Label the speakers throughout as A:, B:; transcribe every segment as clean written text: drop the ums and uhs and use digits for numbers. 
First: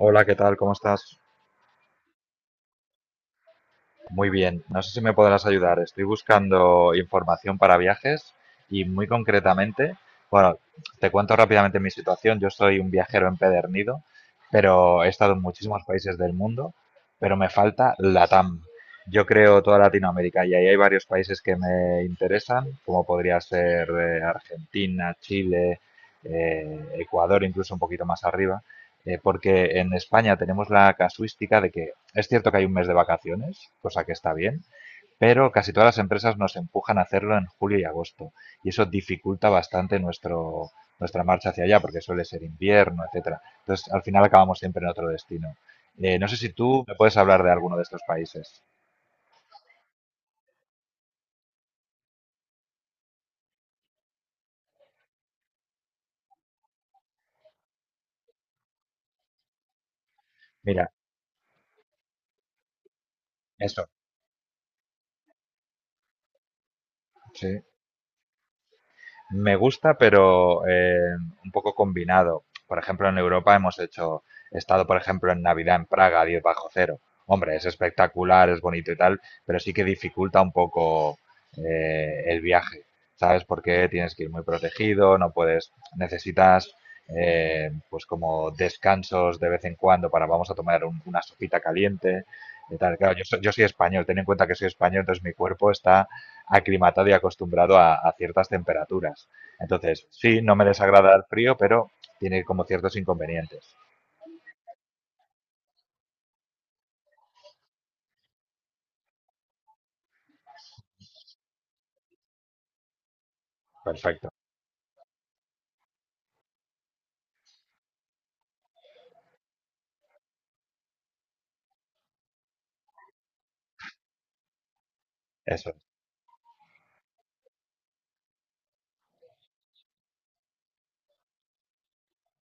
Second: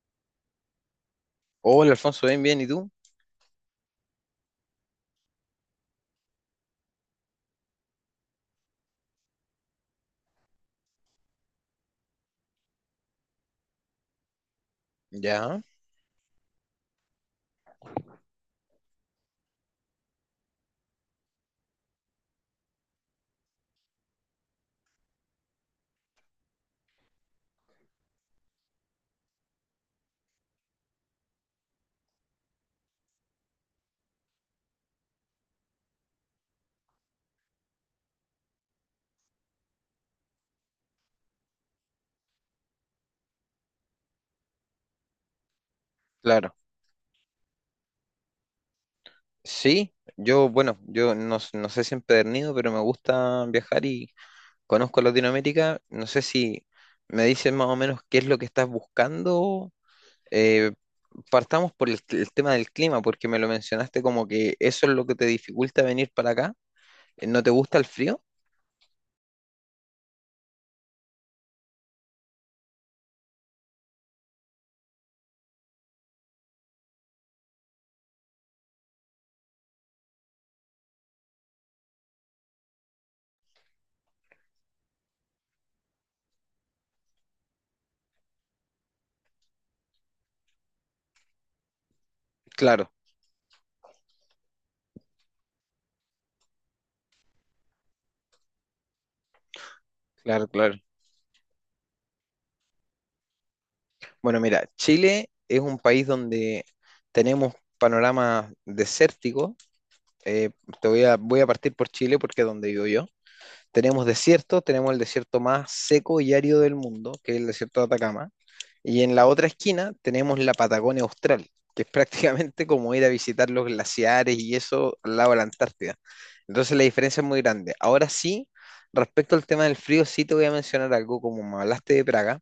A: Hola, ¿qué tal? ¿Cómo estás?
B: Hola Alfonso, bien, bien, ¿y tú?
A: Muy bien. No sé si me podrás ayudar. Estoy buscando información para viajes y muy concretamente, bueno, te cuento rápidamente mi situación. Yo soy un viajero empedernido, pero he estado en
B: Ya,
A: muchísimos países del mundo, pero me falta LATAM. Yo creo toda Latinoamérica y ahí hay varios países que me interesan, como podría ser Argentina, Chile, Ecuador, incluso un poquito más arriba porque en España tenemos la casuística de que es cierto que hay un mes de vacaciones, cosa que está bien, pero casi todas las empresas nos empujan a hacerlo en julio y agosto y eso nuestra marcha hacia allá porque suele ser invierno, etcétera. Entonces, al final acabamos siempre en otro destino. No sé si
B: claro.
A: tú me puedes hablar de alguno de estos países.
B: Sí, yo, bueno, yo no, no sé si empedernido, pero me gusta viajar y conozco Latinoamérica. No sé si me dices más o menos qué es lo que estás buscando. Eh,
A: Mira,
B: partamos por el tema del clima, porque me lo
A: eso.
B: mencionaste como que eso es lo que te dificulta venir para acá. ¿No te
A: Sí.
B: gusta el frío?
A: Me gusta, pero un poco combinado. Por ejemplo, en Europa hemos hecho, he estado, por ejemplo, en Navidad en Praga, a 10 bajo cero. Hombre, es espectacular, es bonito y tal, pero sí que dificulta un poco el viaje, ¿sabes? Porque tienes que ir muy protegido, no puedes, necesitas pues como descansos de vez en cuando para vamos a tomar una sopita caliente y
B: Claro,
A: tal. Claro, yo soy español, ten en cuenta que soy español, entonces mi cuerpo está aclimatado y acostumbrado a ciertas temperaturas. Entonces, sí,
B: claro,
A: no me
B: claro.
A: desagrada el frío, pero tiene como ciertos inconvenientes.
B: Bueno, mira, Chile es un país donde tenemos panoramas desérticos. Eh, te voy a partir por Chile porque es donde vivo yo. Tenemos
A: Perfecto,
B: desiertos, tenemos el desierto más seco y árido del mundo, que es el desierto de Atacama, y en la otra esquina tenemos la Patagonia Austral, que es prácticamente como ir a visitar los glaciares y eso al lado de la
A: eso,
B: Antártida. Entonces la diferencia es muy grande. Ahora sí, respecto al tema del frío, sí te voy a mencionar algo, como me hablaste de Praga,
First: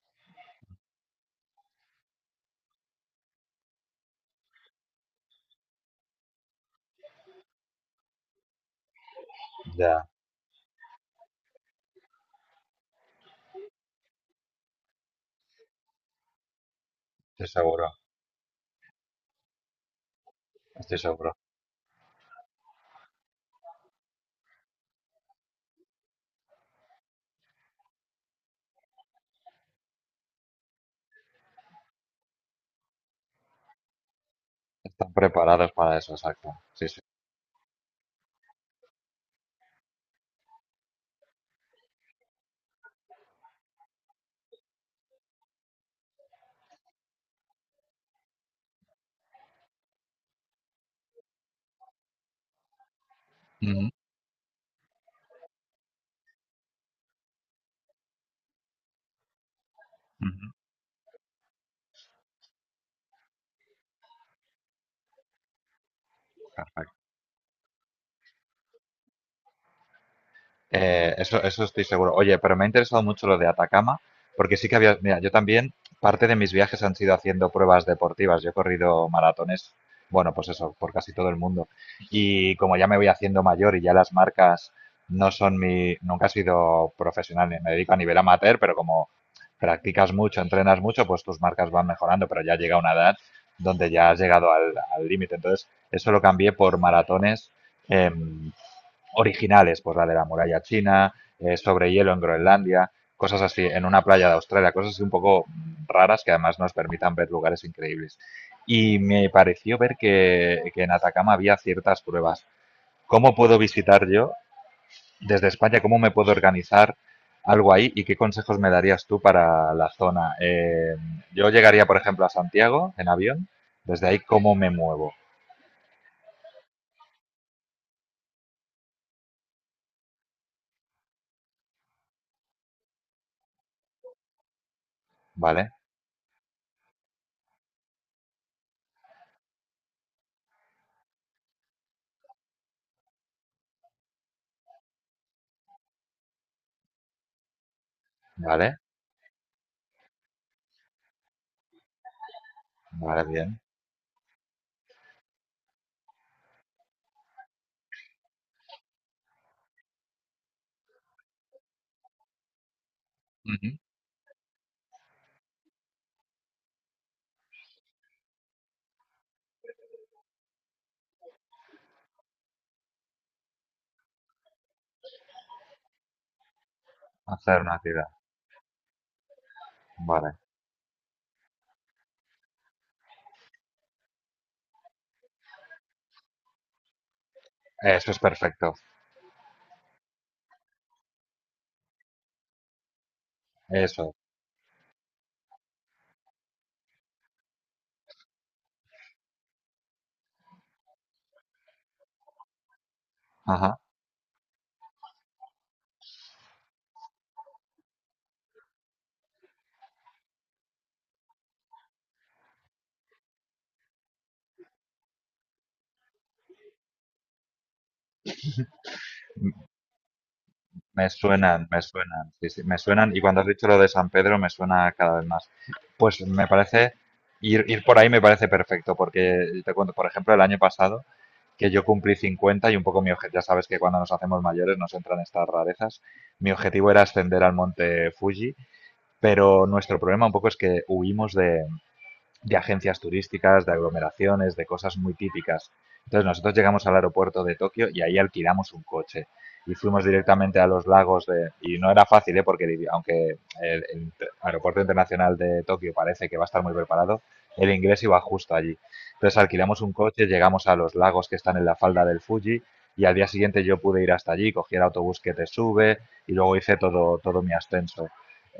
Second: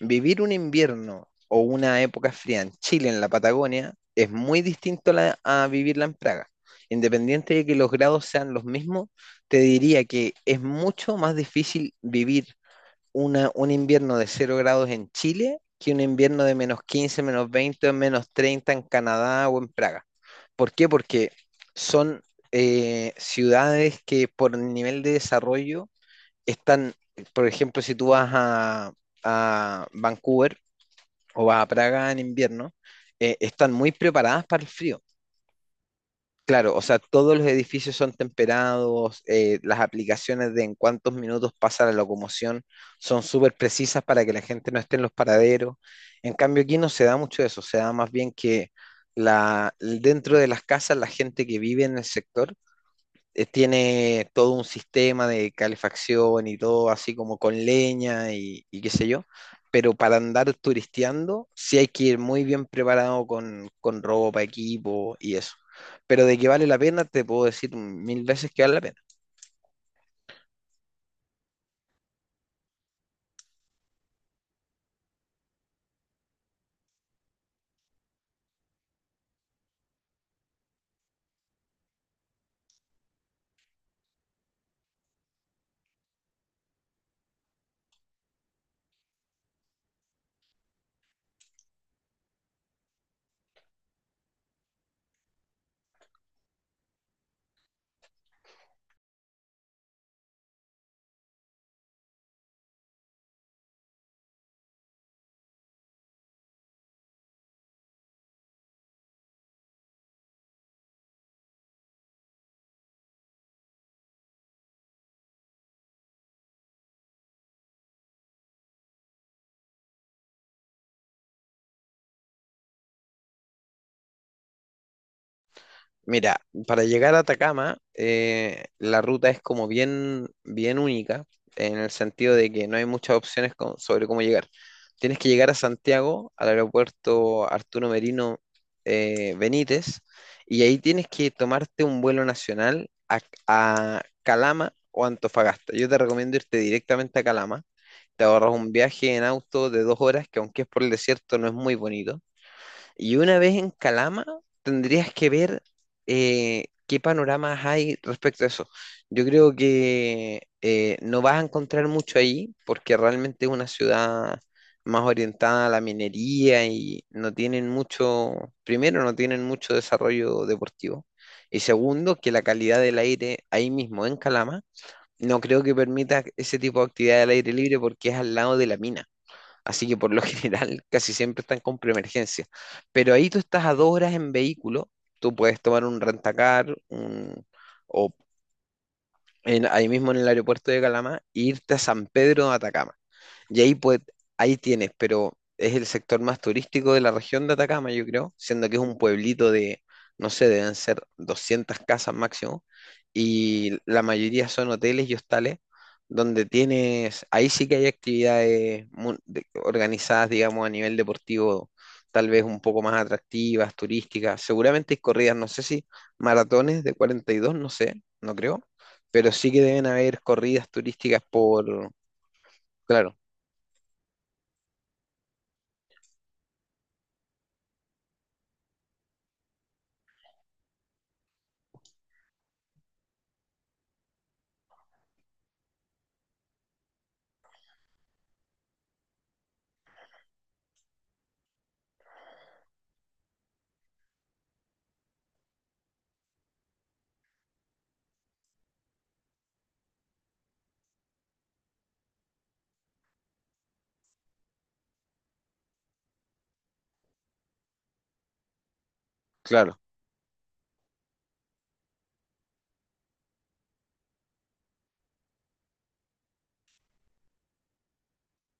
B: vivir un invierno o una época fría en Chile, en la Patagonia, es muy distinto a vivirla en Praga. Independiente de que los grados sean los mismos, te diría
A: ya,
B: que es mucho más difícil vivir un invierno de cero grados en Chile que un invierno de -15,
A: estoy
B: -20,
A: seguro,
B: o -30 en Canadá o en Praga. ¿Por qué?
A: estoy
B: Porque
A: seguro.
B: son ciudades que por nivel de desarrollo están, por ejemplo, si tú vas a, Vancouver o vas a Praga en invierno, están muy preparadas para el frío.
A: Están preparados para eso, exacto.
B: Claro, o
A: Sí,
B: sea,
A: sí.
B: todos los edificios son temperados, las aplicaciones de en cuántos minutos pasa la locomoción son súper precisas para que la gente no esté en los paraderos. En cambio, aquí no se da mucho eso, se da más bien que dentro de las casas, la gente que vive en el sector
A: Ujú,
B: tiene todo un sistema de calefacción y todo así como con leña y qué sé yo, pero para
A: ujú.
B: andar turisteando sí hay que ir muy bien preparado con, ropa, equipo y eso. Pero de que vale la
A: Perfecto.
B: pena, te puedo decir mil veces que vale la pena.
A: Eso, eso estoy seguro. Oye, pero me ha interesado mucho lo de Atacama, porque sí que había, mira, yo también, parte de mis viajes han sido haciendo pruebas deportivas. Yo he corrido maratones, bueno, pues eso, por casi todo el mundo. Y como ya me voy haciendo mayor y ya las marcas nunca he sido profesional, me dedico a nivel amateur, pero como practicas mucho, entrenas mucho, pues tus marcas van mejorando, pero ya llega una edad donde ya has llegado al límite. Entonces, eso lo cambié por maratones. em, originales, pues la de la muralla china, sobre hielo en Groenlandia, cosas así, en una playa de Australia, cosas así un poco raras que además nos permitan ver lugares increíbles. Y me pareció ver que en Atacama había ciertas pruebas. ¿Cómo puedo visitar yo desde España? ¿Cómo me puedo organizar algo ahí y qué consejos me darías tú para la zona? Yo llegaría, por ejemplo, a Santiago en avión. Desde ahí, ¿cómo me muevo?
B: Mira, para llegar a Atacama, la ruta es como bien, bien única, en el sentido de que no hay muchas opciones sobre cómo llegar. Tienes que llegar a
A: ¿Vale?
B: Santiago, al aeropuerto Arturo Merino Benítez, y ahí tienes que tomarte un vuelo nacional a Calama o Antofagasta. Yo te recomiendo irte directamente a Calama. Te ahorras un
A: ¿Vale?
B: viaje en auto de 2 horas, que aunque es por el desierto, no es muy bonito, y
A: ¿Vale?
B: una vez
A: Bien.
B: en Calama, tendrías que ver qué panoramas hay respecto a eso. Yo creo que no vas a encontrar mucho ahí, porque realmente es una
A: Ujú.
B: ciudad más orientada a la minería y no tienen mucho, primero, no tienen mucho desarrollo deportivo. Y segundo, que la calidad del aire ahí mismo en Calama, no creo que permita ese tipo de actividad al aire
A: Hacer
B: libre
A: una ciudad.
B: porque es al lado de la mina. Así que por lo
A: Vale.
B: general casi siempre están con preemergencia. Pero ahí tú estás a 2 horas en vehículo, tú puedes tomar un rentacar o
A: Eso es perfecto,
B: ahí mismo en el aeropuerto de Calama e irte a San Pedro de Atacama. Y ahí, pues,
A: eso.
B: ahí tienes, pero es el sector más turístico de la región de Atacama, yo creo, siendo que es un pueblito de, no sé, deben ser 200 casas máximo, y
A: Ajá.
B: la mayoría son hoteles y hostales, donde tienes, ahí sí que hay actividades organizadas, digamos, a nivel deportivo, tal vez un poco más atractivas, turísticas, seguramente hay corridas, no sé si maratones de 42, no sé, no creo, pero sí
A: M-
B: que deben haber corridas turísticas
A: Me
B: por,
A: suenan, sí, sí, me suenan.
B: claro,
A: Y cuando has dicho lo de San Pedro, me suena cada vez más. Pues me parece, ir por ahí me parece perfecto, porque te cuento, por ejemplo, el año pasado, que yo cumplí 50 y un poco mi objetivo, ya sabes que cuando nos hacemos mayores nos entran estas rarezas. Mi objetivo era ascender al monte Fuji, pero nuestro problema un poco es que huimos de agencias turísticas, de aglomeraciones, de cosas muy típicas. Entonces nosotros llegamos al aeropuerto de Tokio y ahí alquilamos un coche y fuimos directamente a los lagos de... Y no era fácil, ¿eh? Porque aunque el aeropuerto internacional de Tokio parece que va a estar muy preparado, el inglés iba justo allí. Entonces
B: claro.
A: alquilamos un coche, llegamos a los lagos que están en la falda del Fuji y al día siguiente yo pude ir hasta allí, cogí el autobús que te sube y luego hice todo mi ascenso.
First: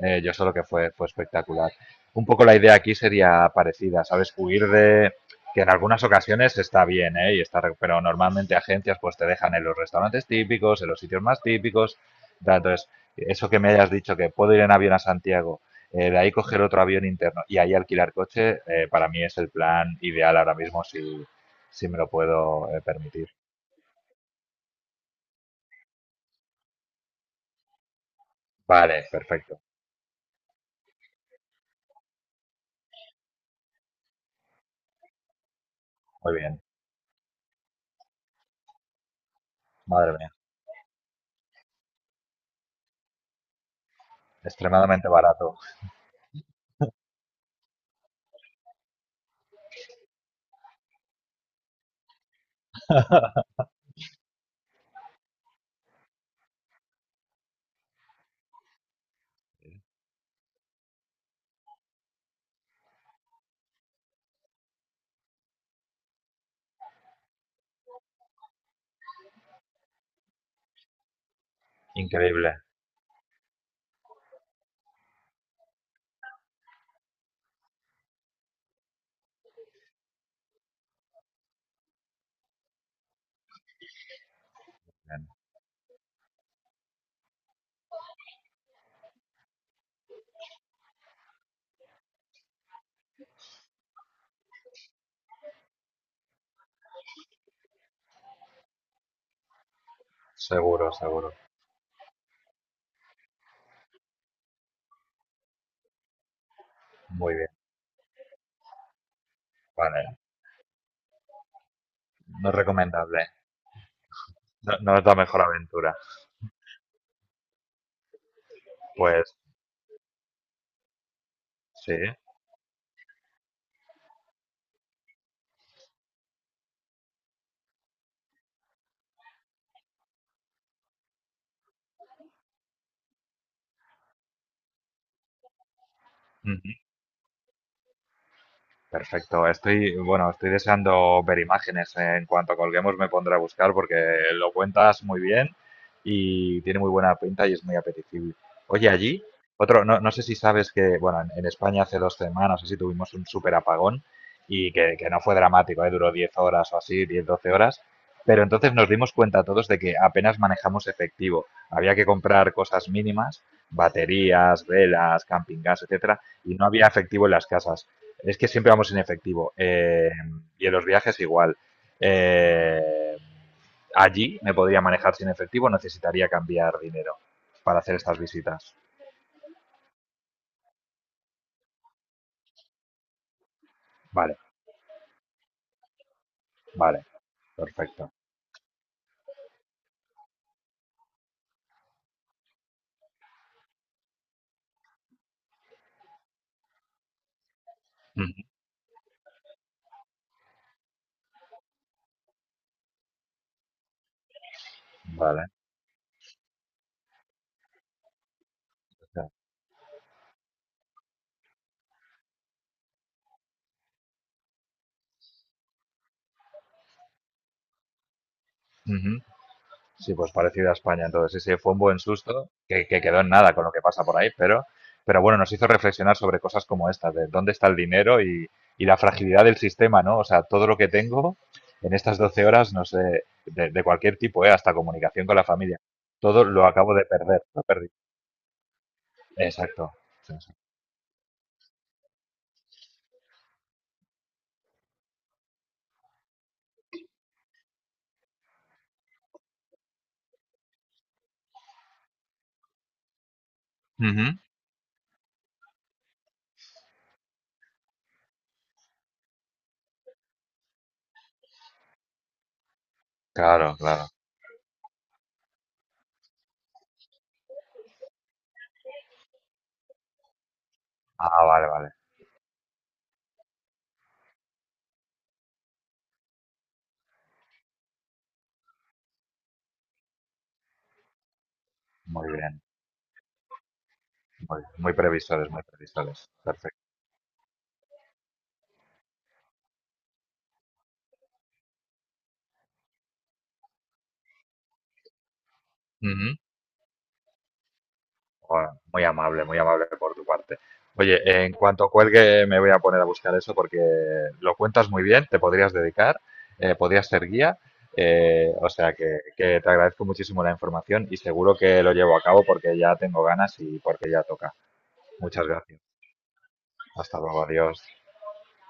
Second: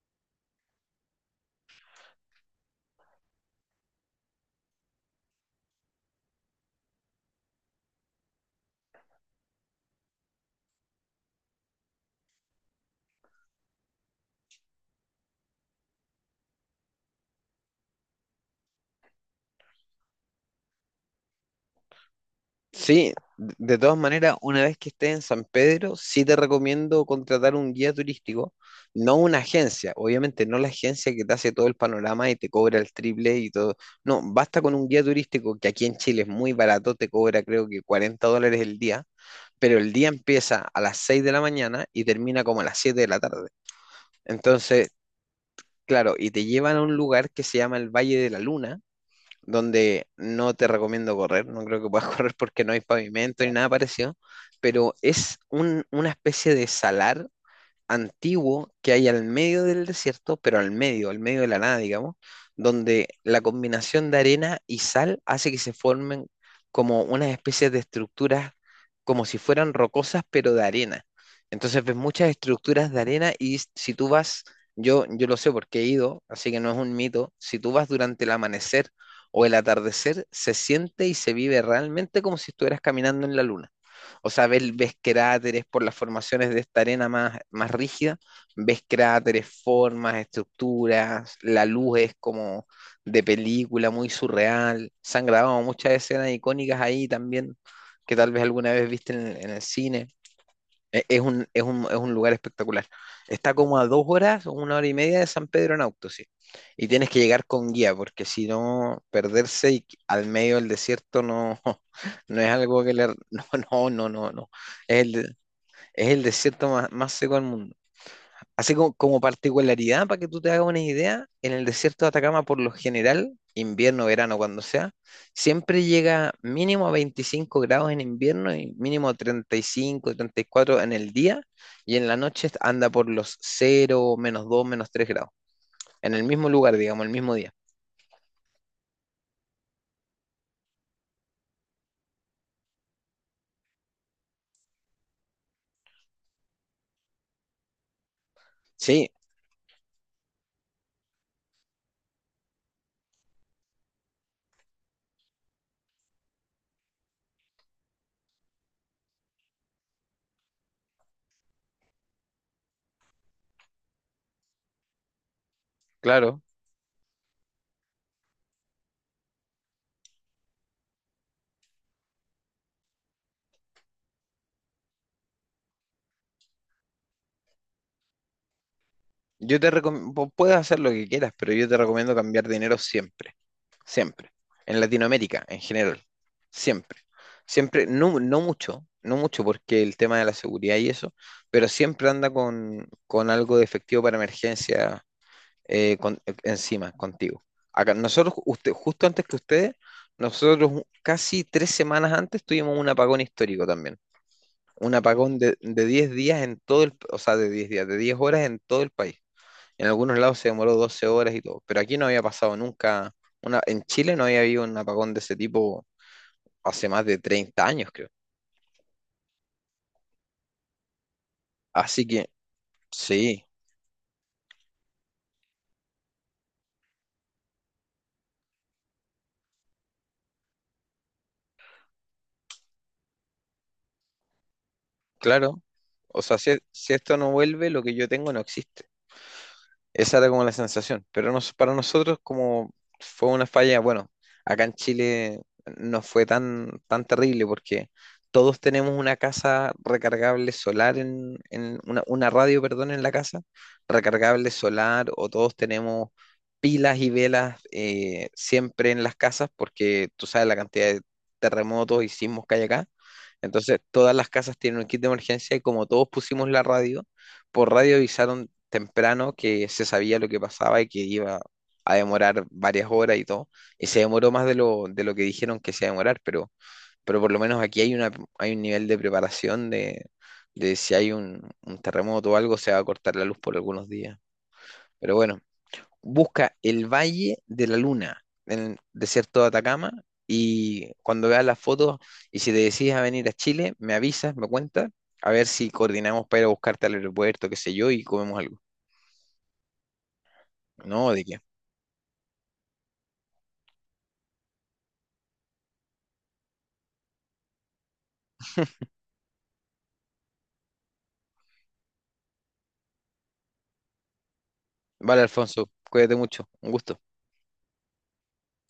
A: Yo solo que fue espectacular. Un poco la idea aquí sería parecida, ¿sabes? Huir de, que en algunas ocasiones está bien, ¿eh? Y está, pero normalmente agencias pues te dejan en los restaurantes típicos, en los sitios más típicos. Entonces, eso que me hayas dicho, que puedo ir en avión a Santiago, de ahí coger otro avión interno y ahí alquilar coche, para mí es el plan ideal ahora mismo si me lo puedo
B: Sí,
A: permitir.
B: de todas maneras, una vez que estés en San Pedro, sí te recomiendo contratar un guía turístico,
A: Vale,
B: no una
A: perfecto,
B: agencia, obviamente no la agencia que te hace todo el panorama y te cobra el triple y todo. No, basta con un guía turístico que aquí en Chile es
A: muy
B: muy
A: bien,
B: barato, te cobra creo que 40 dólares el día, pero el día
A: madre mía,
B: empieza a las 6 de la mañana y termina como a las 7 de la tarde. Entonces,
A: extremadamente barato,
B: claro, y te llevan a un lugar que se llama el Valle de la Luna, donde no te recomiendo correr, no creo que puedas correr porque no hay pavimento ni nada parecido, pero es una especie de salar antiguo que hay al medio del desierto, pero al medio de la nada, digamos, donde la combinación de arena y sal hace que se formen como unas especies de estructuras, como si fueran rocosas, pero de arena. Entonces ves muchas
A: increíble,
B: estructuras de arena y si tú vas, yo lo sé porque he ido, así que no es un mito, si tú vas durante el amanecer o el atardecer, se siente y se vive realmente como si estuvieras caminando en la luna. O sea, ves,
A: bien,
B: cráteres por las formaciones de esta arena más, más rígida, ves cráteres, formas, estructuras, la luz es como de película, muy surreal. Se han grabado muchas escenas icónicas ahí también, que tal vez alguna vez viste en el cine.
A: seguro,
B: E- Es
A: seguro,
B: un, es un, es un lugar espectacular. Está como a 2 horas o 1 hora y media de San Pedro en auto, sí. Y tienes que
A: muy
B: llegar
A: bien,
B: con guía, porque si no, perderse y,
A: vale.
B: al medio del desierto no, no es
A: No es
B: algo que le...
A: recomendable.
B: No, no, no, no, no.
A: No, no
B: Es
A: es la
B: el,
A: mejor aventura.
B: es el desierto más, más seco del mundo. Así como
A: Pues
B: particularidad, para que tú te hagas una idea, en el
A: sí.
B: desierto de Atacama, por lo general, invierno, verano, cuando sea, siempre llega mínimo a 25 grados en invierno y mínimo a 35, 34 en el día, y en la noche anda por los cero, -2, -3 grados, en el mismo lugar,
A: Mm.
B: digamos, el mismo día.
A: Perfecto. Estoy, bueno, estoy deseando ver imágenes. En cuanto colguemos me pondré a buscar porque lo cuentas muy bien y tiene muy buena pinta y es muy apetecible. Oye,
B: Sí,
A: allí, otro, no, no sé si sabes que, bueno, en España hace 2 semanas así tuvimos un súper apagón que no fue dramático, ¿eh? Duró 10 horas o así, 10 12 horas. Pero entonces nos dimos cuenta todos de que apenas manejamos efectivo. Había que comprar cosas mínimas, baterías, velas, camping gas, etcétera,
B: claro.
A: y no había efectivo en las casas. Es que siempre vamos en efectivo. Y en los viajes igual. Eh, allí me podría manejar sin efectivo, necesitaría cambiar dinero para hacer estas visitas.
B: Yo te recomiendo, puedes hacer lo que quieras, pero yo te recomiendo cambiar dinero siempre. Siempre.
A: Vale,
B: En Latinoamérica, en general, siempre.
A: vale,
B: Siempre,
A: perfecto.
B: no, no mucho, no mucho, porque el tema de la seguridad y eso, pero siempre anda con, algo de efectivo para emergencia, encima, contigo. Acá, nosotros, usted, justo antes que ustedes, nosotros casi 3 semanas antes tuvimos un apagón histórico también. Un apagón
A: Vale.
B: de 10 días en todo el, o sea, de 10 días, de 10 horas en todo el
A: O
B: país.
A: sea,
B: En algunos lados se demoró 12 horas y todo, pero aquí no había pasado nunca, una, en Chile no había habido un apagón de ese tipo hace más de 30 años, creo.
A: sí, pues parecido a España. Entonces, sí, sí, fue un buen
B: Así que
A: susto que quedó en
B: sí,
A: nada con lo que pasa por ahí, pero bueno, nos hizo reflexionar sobre cosas como estas, de dónde está el dinero y la fragilidad del sistema, ¿no? O sea, todo lo que tengo en estas 12 horas, no sé, de cualquier tipo, ¿eh? Hasta comunicación con la
B: claro.
A: familia,
B: O sea,
A: todo
B: si,
A: lo
B: si
A: acabo de
B: esto no
A: perder, lo
B: vuelve, lo
A: perdí.
B: que yo tengo no existe.
A: Exacto.
B: Esa era
A: Sí,
B: como la
A: sí.
B: sensación, pero para nosotros como fue una falla, bueno, acá en Chile no fue tan, tan terrible porque todos tenemos una casa recargable solar en una, radio, perdón, en la casa,
A: Ujú.
B: recargable solar, o todos tenemos pilas y velas siempre en las casas porque tú sabes la cantidad de terremotos y sismos que hay acá.
A: Claro,
B: Entonces
A: claro.
B: todas las casas tienen un kit de emergencia, y como todos pusimos la radio, por radio avisaron temprano que se sabía lo que pasaba y que iba
A: Ah, vale, vale.
B: a demorar varias horas y todo. Y se demoró más de lo, que dijeron que se iba a demorar, pero, por lo menos aquí hay un nivel de preparación de, si hay un
A: Muy
B: terremoto o algo,
A: bien.
B: se va a cortar la luz por algunos días.
A: Muy, muy
B: Pero bueno,
A: previsores, muy previsores.
B: busca
A: Perfecto.
B: el Valle de la Luna en el desierto de Atacama. Y cuando veas las fotos y si te decides a venir a Chile, me avisas, me cuentas, a ver si coordinamos
A: Ujú.
B: para ir a buscarte al aeropuerto, qué sé yo, y comemos algo.
A: Bueno, muy amable por tu parte.
B: No,
A: Oye,
B: de qué.
A: en cuanto cuelgue me voy a poner a buscar eso porque lo cuentas muy bien, te podrías dedicar, podrías ser guía, o sea que te agradezco muchísimo la información y seguro que lo llevo a cabo porque ya tengo ganas y porque ya toca.
B: Vale,
A: Muchas
B: Alfonso,
A: gracias.
B: cuídate mucho. Un gusto.
A: Hasta luego, adiós.